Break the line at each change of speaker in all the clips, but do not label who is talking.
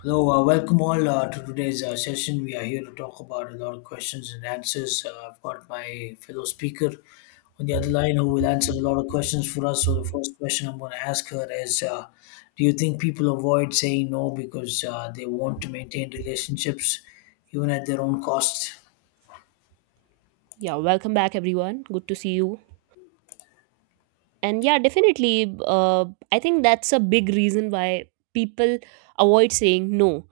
Hello, welcome all to today's session. We are here to talk about a lot of questions and answers. I've got my fellow speaker on the other line who will answer a lot of questions for us. So, the first question I'm going to ask her is do you think people avoid saying no because they want to maintain relationships even at their own cost?
Yeah, welcome back, everyone. Good to see you. And yeah, definitely, I think that's a big reason why people avoid saying no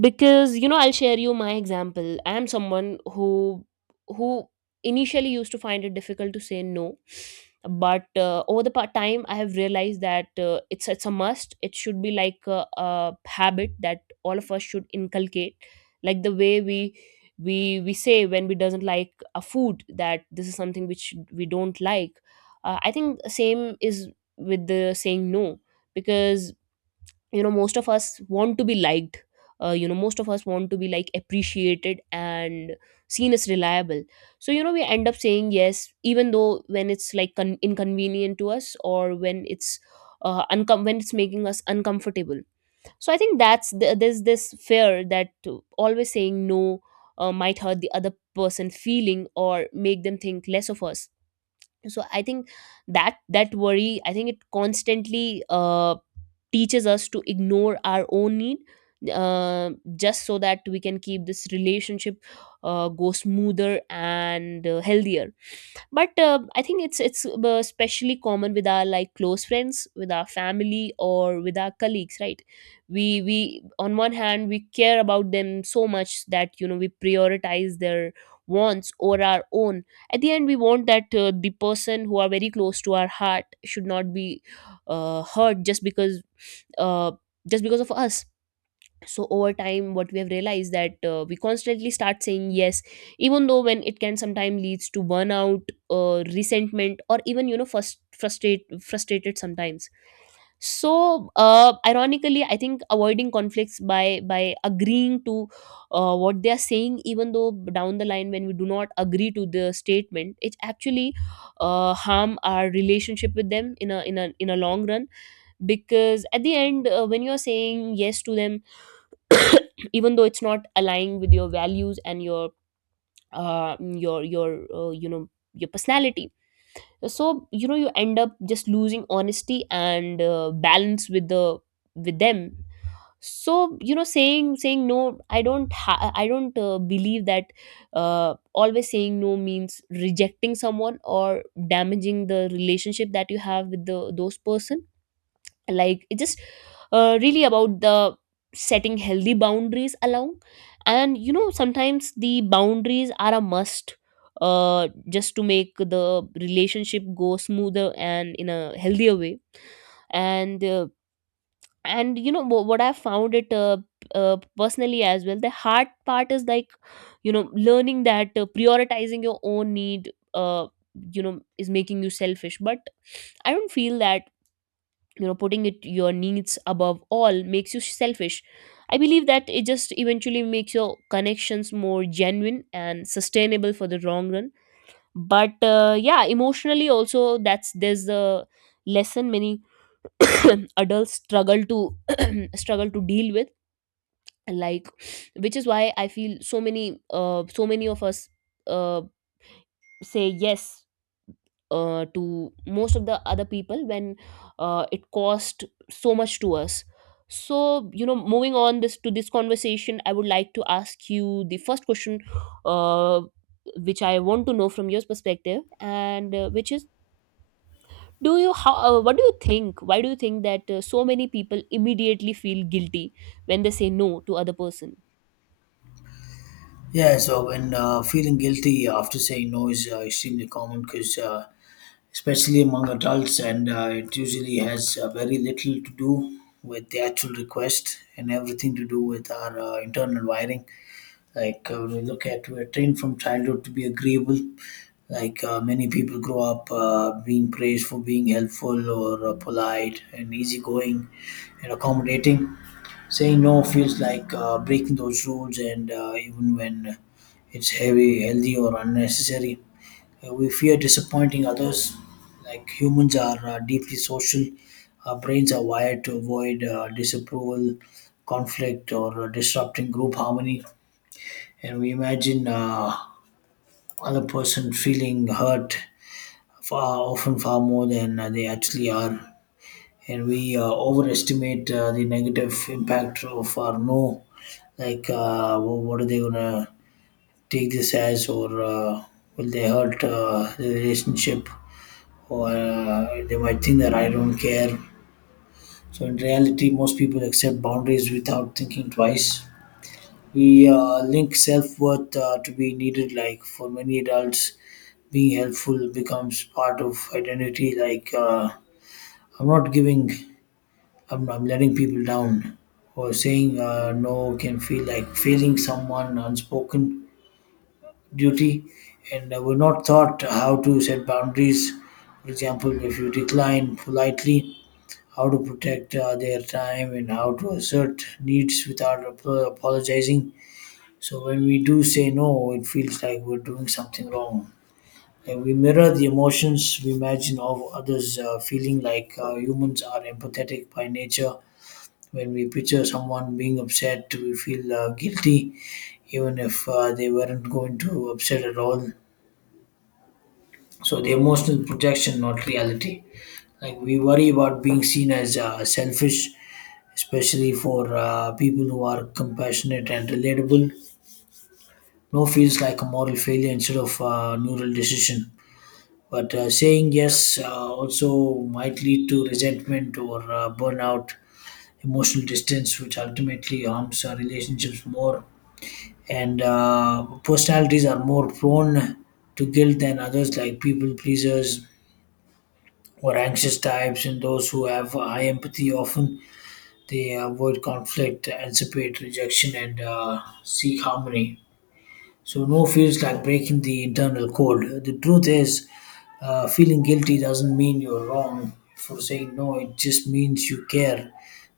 because I'll share you my example. I am someone who who initially used to find it difficult to say no, but over the time I have realized that it's a must. It should be like a habit that all of us should inculcate, like the way we we say when we doesn't like a food that this is something which we don't like. I think same is with the saying no, because most of us want to be liked, most of us want to be like appreciated and seen as reliable. So we end up saying yes even though when it's like inconvenient to us, or when it's when it's making us uncomfortable. So I think there's this fear that always saying no might hurt the other person feeling or make them think less of us. So I think that worry, I think it constantly teaches us to ignore our own need, uh, just so that we can keep this relationship go smoother and healthier. But I think it's especially common with our like close friends, with our family, or with our colleagues, right? We on one hand we care about them so much that we prioritize their wants or our own. At the end, we want that the person who are very close to our heart should not be hurt just because uh, of us. So over time what we have realized that we constantly start saying yes, even though when it can sometimes leads to burnout, resentment, or even first frustrated sometimes. So ironically I think avoiding conflicts by agreeing to what they are saying, even though down the line when we do not agree to the statement, it actually harm our relationship with them in a in a long run. Because at the end when you are saying yes to them, even though it's not aligning with your values and your your personality. So you end up just losing honesty and balance with the with them. So saying no, I don't I don't believe that always saying no means rejecting someone or damaging the relationship that you have with the those person. Like it's just really about the setting healthy boundaries along. And sometimes the boundaries are a must, just to make the relationship go smoother and in a healthier way. And what I found it, personally as well, the hard part is like learning that prioritizing your own need is making you selfish. But I don't feel that putting it your needs above all makes you selfish. I believe that it just eventually makes your connections more genuine and sustainable for the long run. But yeah, emotionally also that's there's the lesson many adults struggle to struggle to deal with, like, which is why I feel so many so many of us uh, say yes to most of the other people when it cost so much to us. So moving on this to this conversation, I would like to ask you the first question, uh, which I want to know from your perspective, and which is, do you how what do you think why do you think that so many people immediately feel guilty when they say no to other person?
Yeah, so when feeling guilty after saying no is extremely common because, especially among adults, and it usually has very little to do with the actual request and everything to do with our internal wiring. Like when we look at, we're trained from childhood to be agreeable. Like many people grow up being praised for being helpful or polite and easygoing and accommodating. Saying no feels like breaking those rules, and even when it's heavy, healthy, or unnecessary, we fear disappointing others. Like humans are deeply social, our brains are wired to avoid disapproval, conflict, or disrupting group harmony. And we imagine other person feeling hurt far often far more than they actually are, and we overestimate the negative impact of our no. Like what are they gonna take this as, or will they hurt the relationship, or they might think that I don't care? So in reality, most people accept boundaries without thinking twice. We link self-worth to be needed. Like for many adults, being helpful becomes part of identity. Like I'm not giving, I'm letting people down, or saying no can feel like failing someone unspoken duty. And we're not taught how to set boundaries. For example, if you decline politely, how to protect their time and how to assert needs without apologizing. So when we do say no, it feels like we're doing something wrong, and we mirror the emotions we imagine of others feeling. Like humans are empathetic by nature. When we picture someone being upset, we feel guilty, even if they weren't going to upset at all. So the emotional projection, not reality. Like we worry about being seen as selfish, especially for people who are compassionate and relatable. No feels like a moral failure instead of a neural decision. But saying yes also might lead to resentment or burnout, emotional distance, which ultimately harms our relationships more. And personalities are more prone to guilt than others, like people pleasers or anxious types, and those who have high empathy often they avoid conflict, anticipate rejection, and seek harmony. So no feels like breaking the internal code. The truth is, feeling guilty doesn't mean you're wrong for saying no. It just means you care,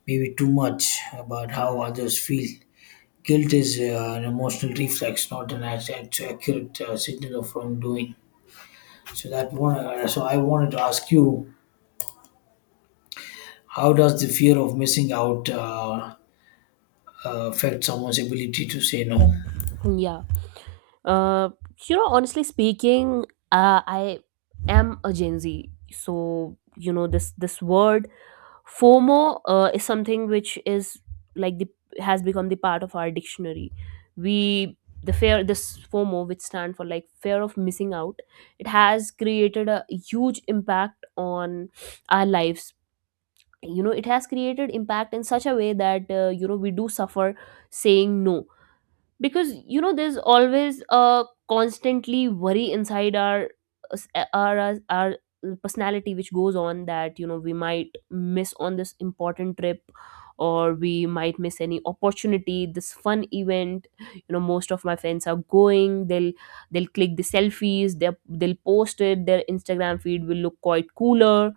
maybe too much about how others feel. Guilt is an emotional reflex, not an accurate signal of wrongdoing. So that one. So I wanted to ask you, how does the fear of missing out affect someone's ability to say no?
Yeah. Uh, you know, honestly speaking, I am a Gen Z, so you know this word FOMO is something which is like the has become the part of our dictionary. We the fear this FOMO, which stand for like fear of missing out, it has created a huge impact on our lives. You know, it has created impact in such a way that you know we do suffer saying no, because you know there's always a constantly worry inside our our personality, which goes on that you know we might miss on this important trip, or we might miss any opportunity, this fun event. You know most of my friends are going, they'll click the selfies, they'll post it, their Instagram feed will look quite cooler.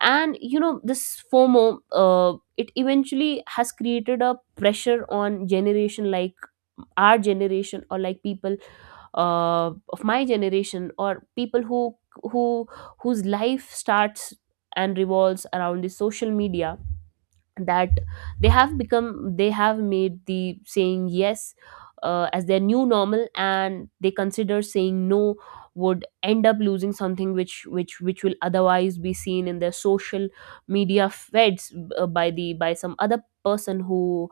And you know this FOMO, it eventually has created a pressure on generation like our generation, or like people of my generation, or people who who whose life starts and revolves around the social media, that they have become, they have made the saying yes as their new normal, and they consider saying no would end up losing something which will otherwise be seen in their social media feds by the by some other person who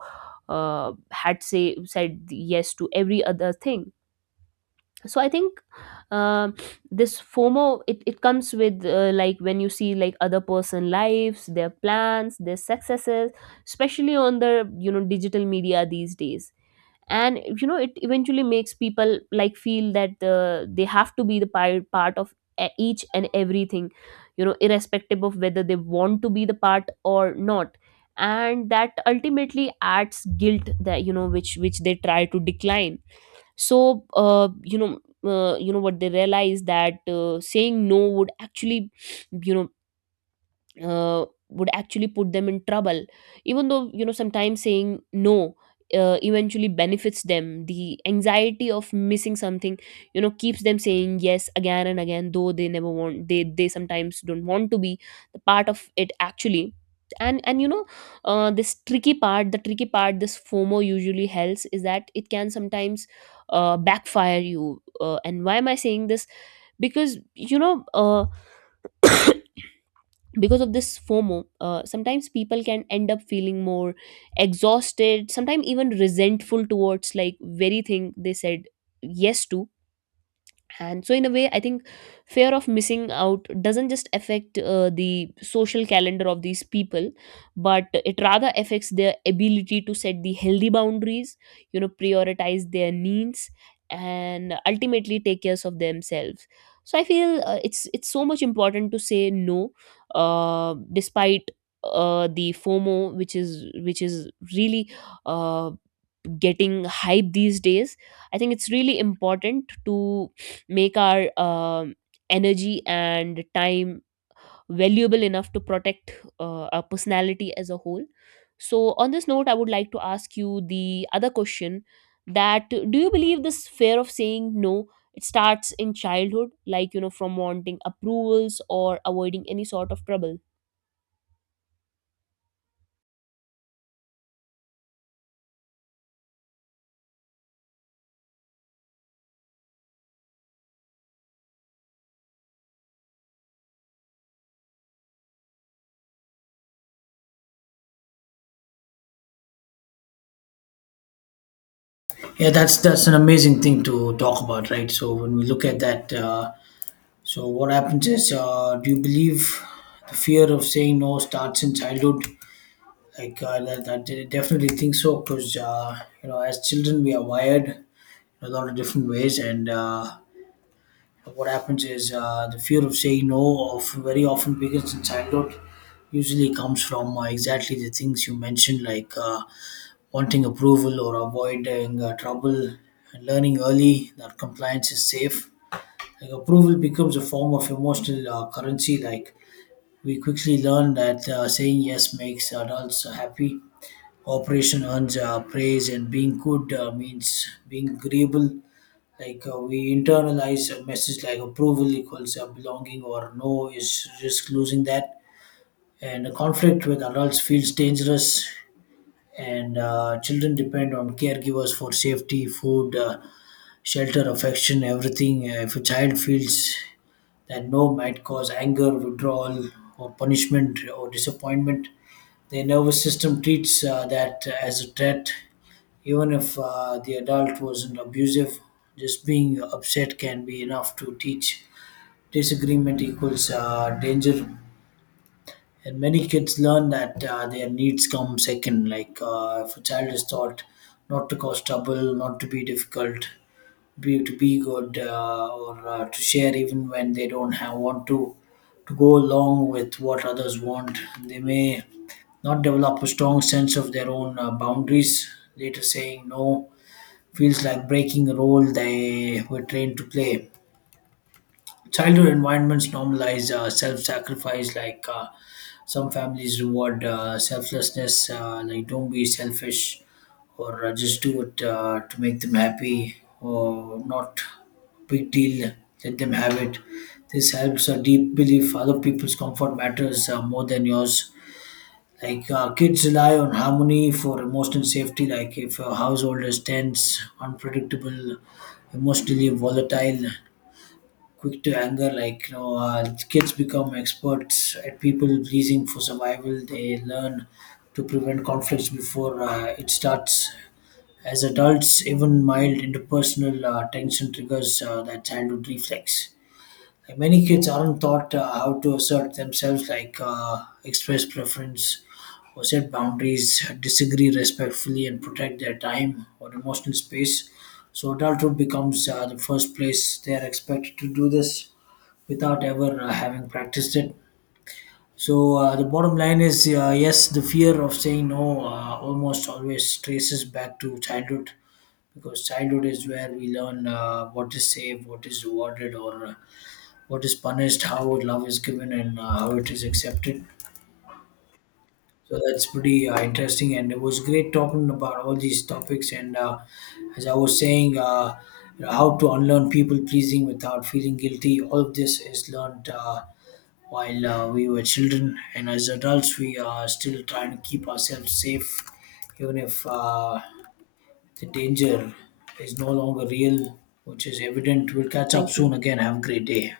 had say said yes to every other thing. So I think uh, this FOMO, it comes with like when you see like other person lives, their plans, their successes, especially on the you know digital media these days. And you know it eventually makes people like feel that they have to be part of each and everything, you know, irrespective of whether they want to be the part or not. And that ultimately adds guilt that which they try to decline. So what they realized that saying no would actually, you know would actually put them in trouble. Even though you know sometimes saying no eventually benefits them, the anxiety of missing something, you know, keeps them saying yes again and again, though they never want, they sometimes don't want to be the part of it actually. And you know this tricky part, the tricky part this FOMO usually helps, is that it can sometimes backfire you. And why am I saying this? Because because of this FOMO, sometimes people can end up feeling more exhausted, sometimes even resentful towards like very thing they said yes to. And so in a way, I think fear of missing out doesn't just affect the social calendar of these people, but it rather affects their ability to set the healthy boundaries, you know, prioritize their needs, and ultimately take care of themselves. So I feel it's so much important to say no, despite the FOMO, which is really uh, getting hype these days. I think it's really important to make our energy and time valuable enough to protect our personality as a whole. So on this note, I would like to ask you the other question, that do you believe this fear of saying no, it starts in childhood, like you know from wanting approvals or avoiding any sort of trouble?
Yeah, that's an amazing thing to talk about, right? So when we look at that, so what happens is, do you believe the fear of saying no starts in childhood? Like I definitely think so, because you know, as children we are wired in a lot of different ways, and what happens is the fear of saying no of very often begins in childhood. Usually comes from exactly the things you mentioned, like wanting approval or avoiding trouble, and learning early that compliance is safe. Like approval becomes a form of emotional currency. Like we quickly learn that saying yes makes adults happy. Cooperation earns praise, and being good means being agreeable. Like we internalize a message like approval equals belonging, or no is risk losing that. And a conflict with adults feels dangerous. And children depend on caregivers for safety, food, shelter, affection, everything. If a child feels that no might cause anger, withdrawal, or punishment or disappointment, their nervous system treats that as a threat. Even if the adult wasn't abusive, just being upset can be enough to teach disagreement equals danger. And many kids learn that their needs come second. Like if a child is taught not to cause trouble, not to be difficult, be to be good, or to share even when they don't have, want to go along with what others want, they may not develop a strong sense of their own boundaries. Later, saying no feels like breaking a role they were trained to play. Childhood environments normalize self sacrifice, like some families reward selflessness, like don't be selfish, or just do it to make them happy or not big deal, let them have it. This helps a deep belief other people's comfort matters more than yours. Like kids rely on harmony for emotional safety. Like if a household is tense, unpredictable, emotionally volatile, quick to anger, like you know, kids become experts at people pleasing for survival. They learn to prevent conflicts before it starts. As adults, even mild interpersonal tension triggers that childhood reflex. Like many kids aren't taught how to assert themselves, like express preference, or set boundaries, disagree respectfully, and protect their time or emotional space. So, adulthood becomes the first place they are expected to do this without ever having practiced it. So, the bottom line is yes, the fear of saying no almost always traces back to childhood, because childhood is where we learn what is safe, what is rewarded, or what is punished, how love is given, and how it is accepted. So that's pretty interesting, and it was great talking about all these topics. And as I was saying, how to unlearn people pleasing without feeling guilty. All of this is learned while we were children, and as adults, we are still trying to keep ourselves safe, even if the danger is no longer real, which is evident. We'll catch up
Thank
soon
you.
again. Have a great day.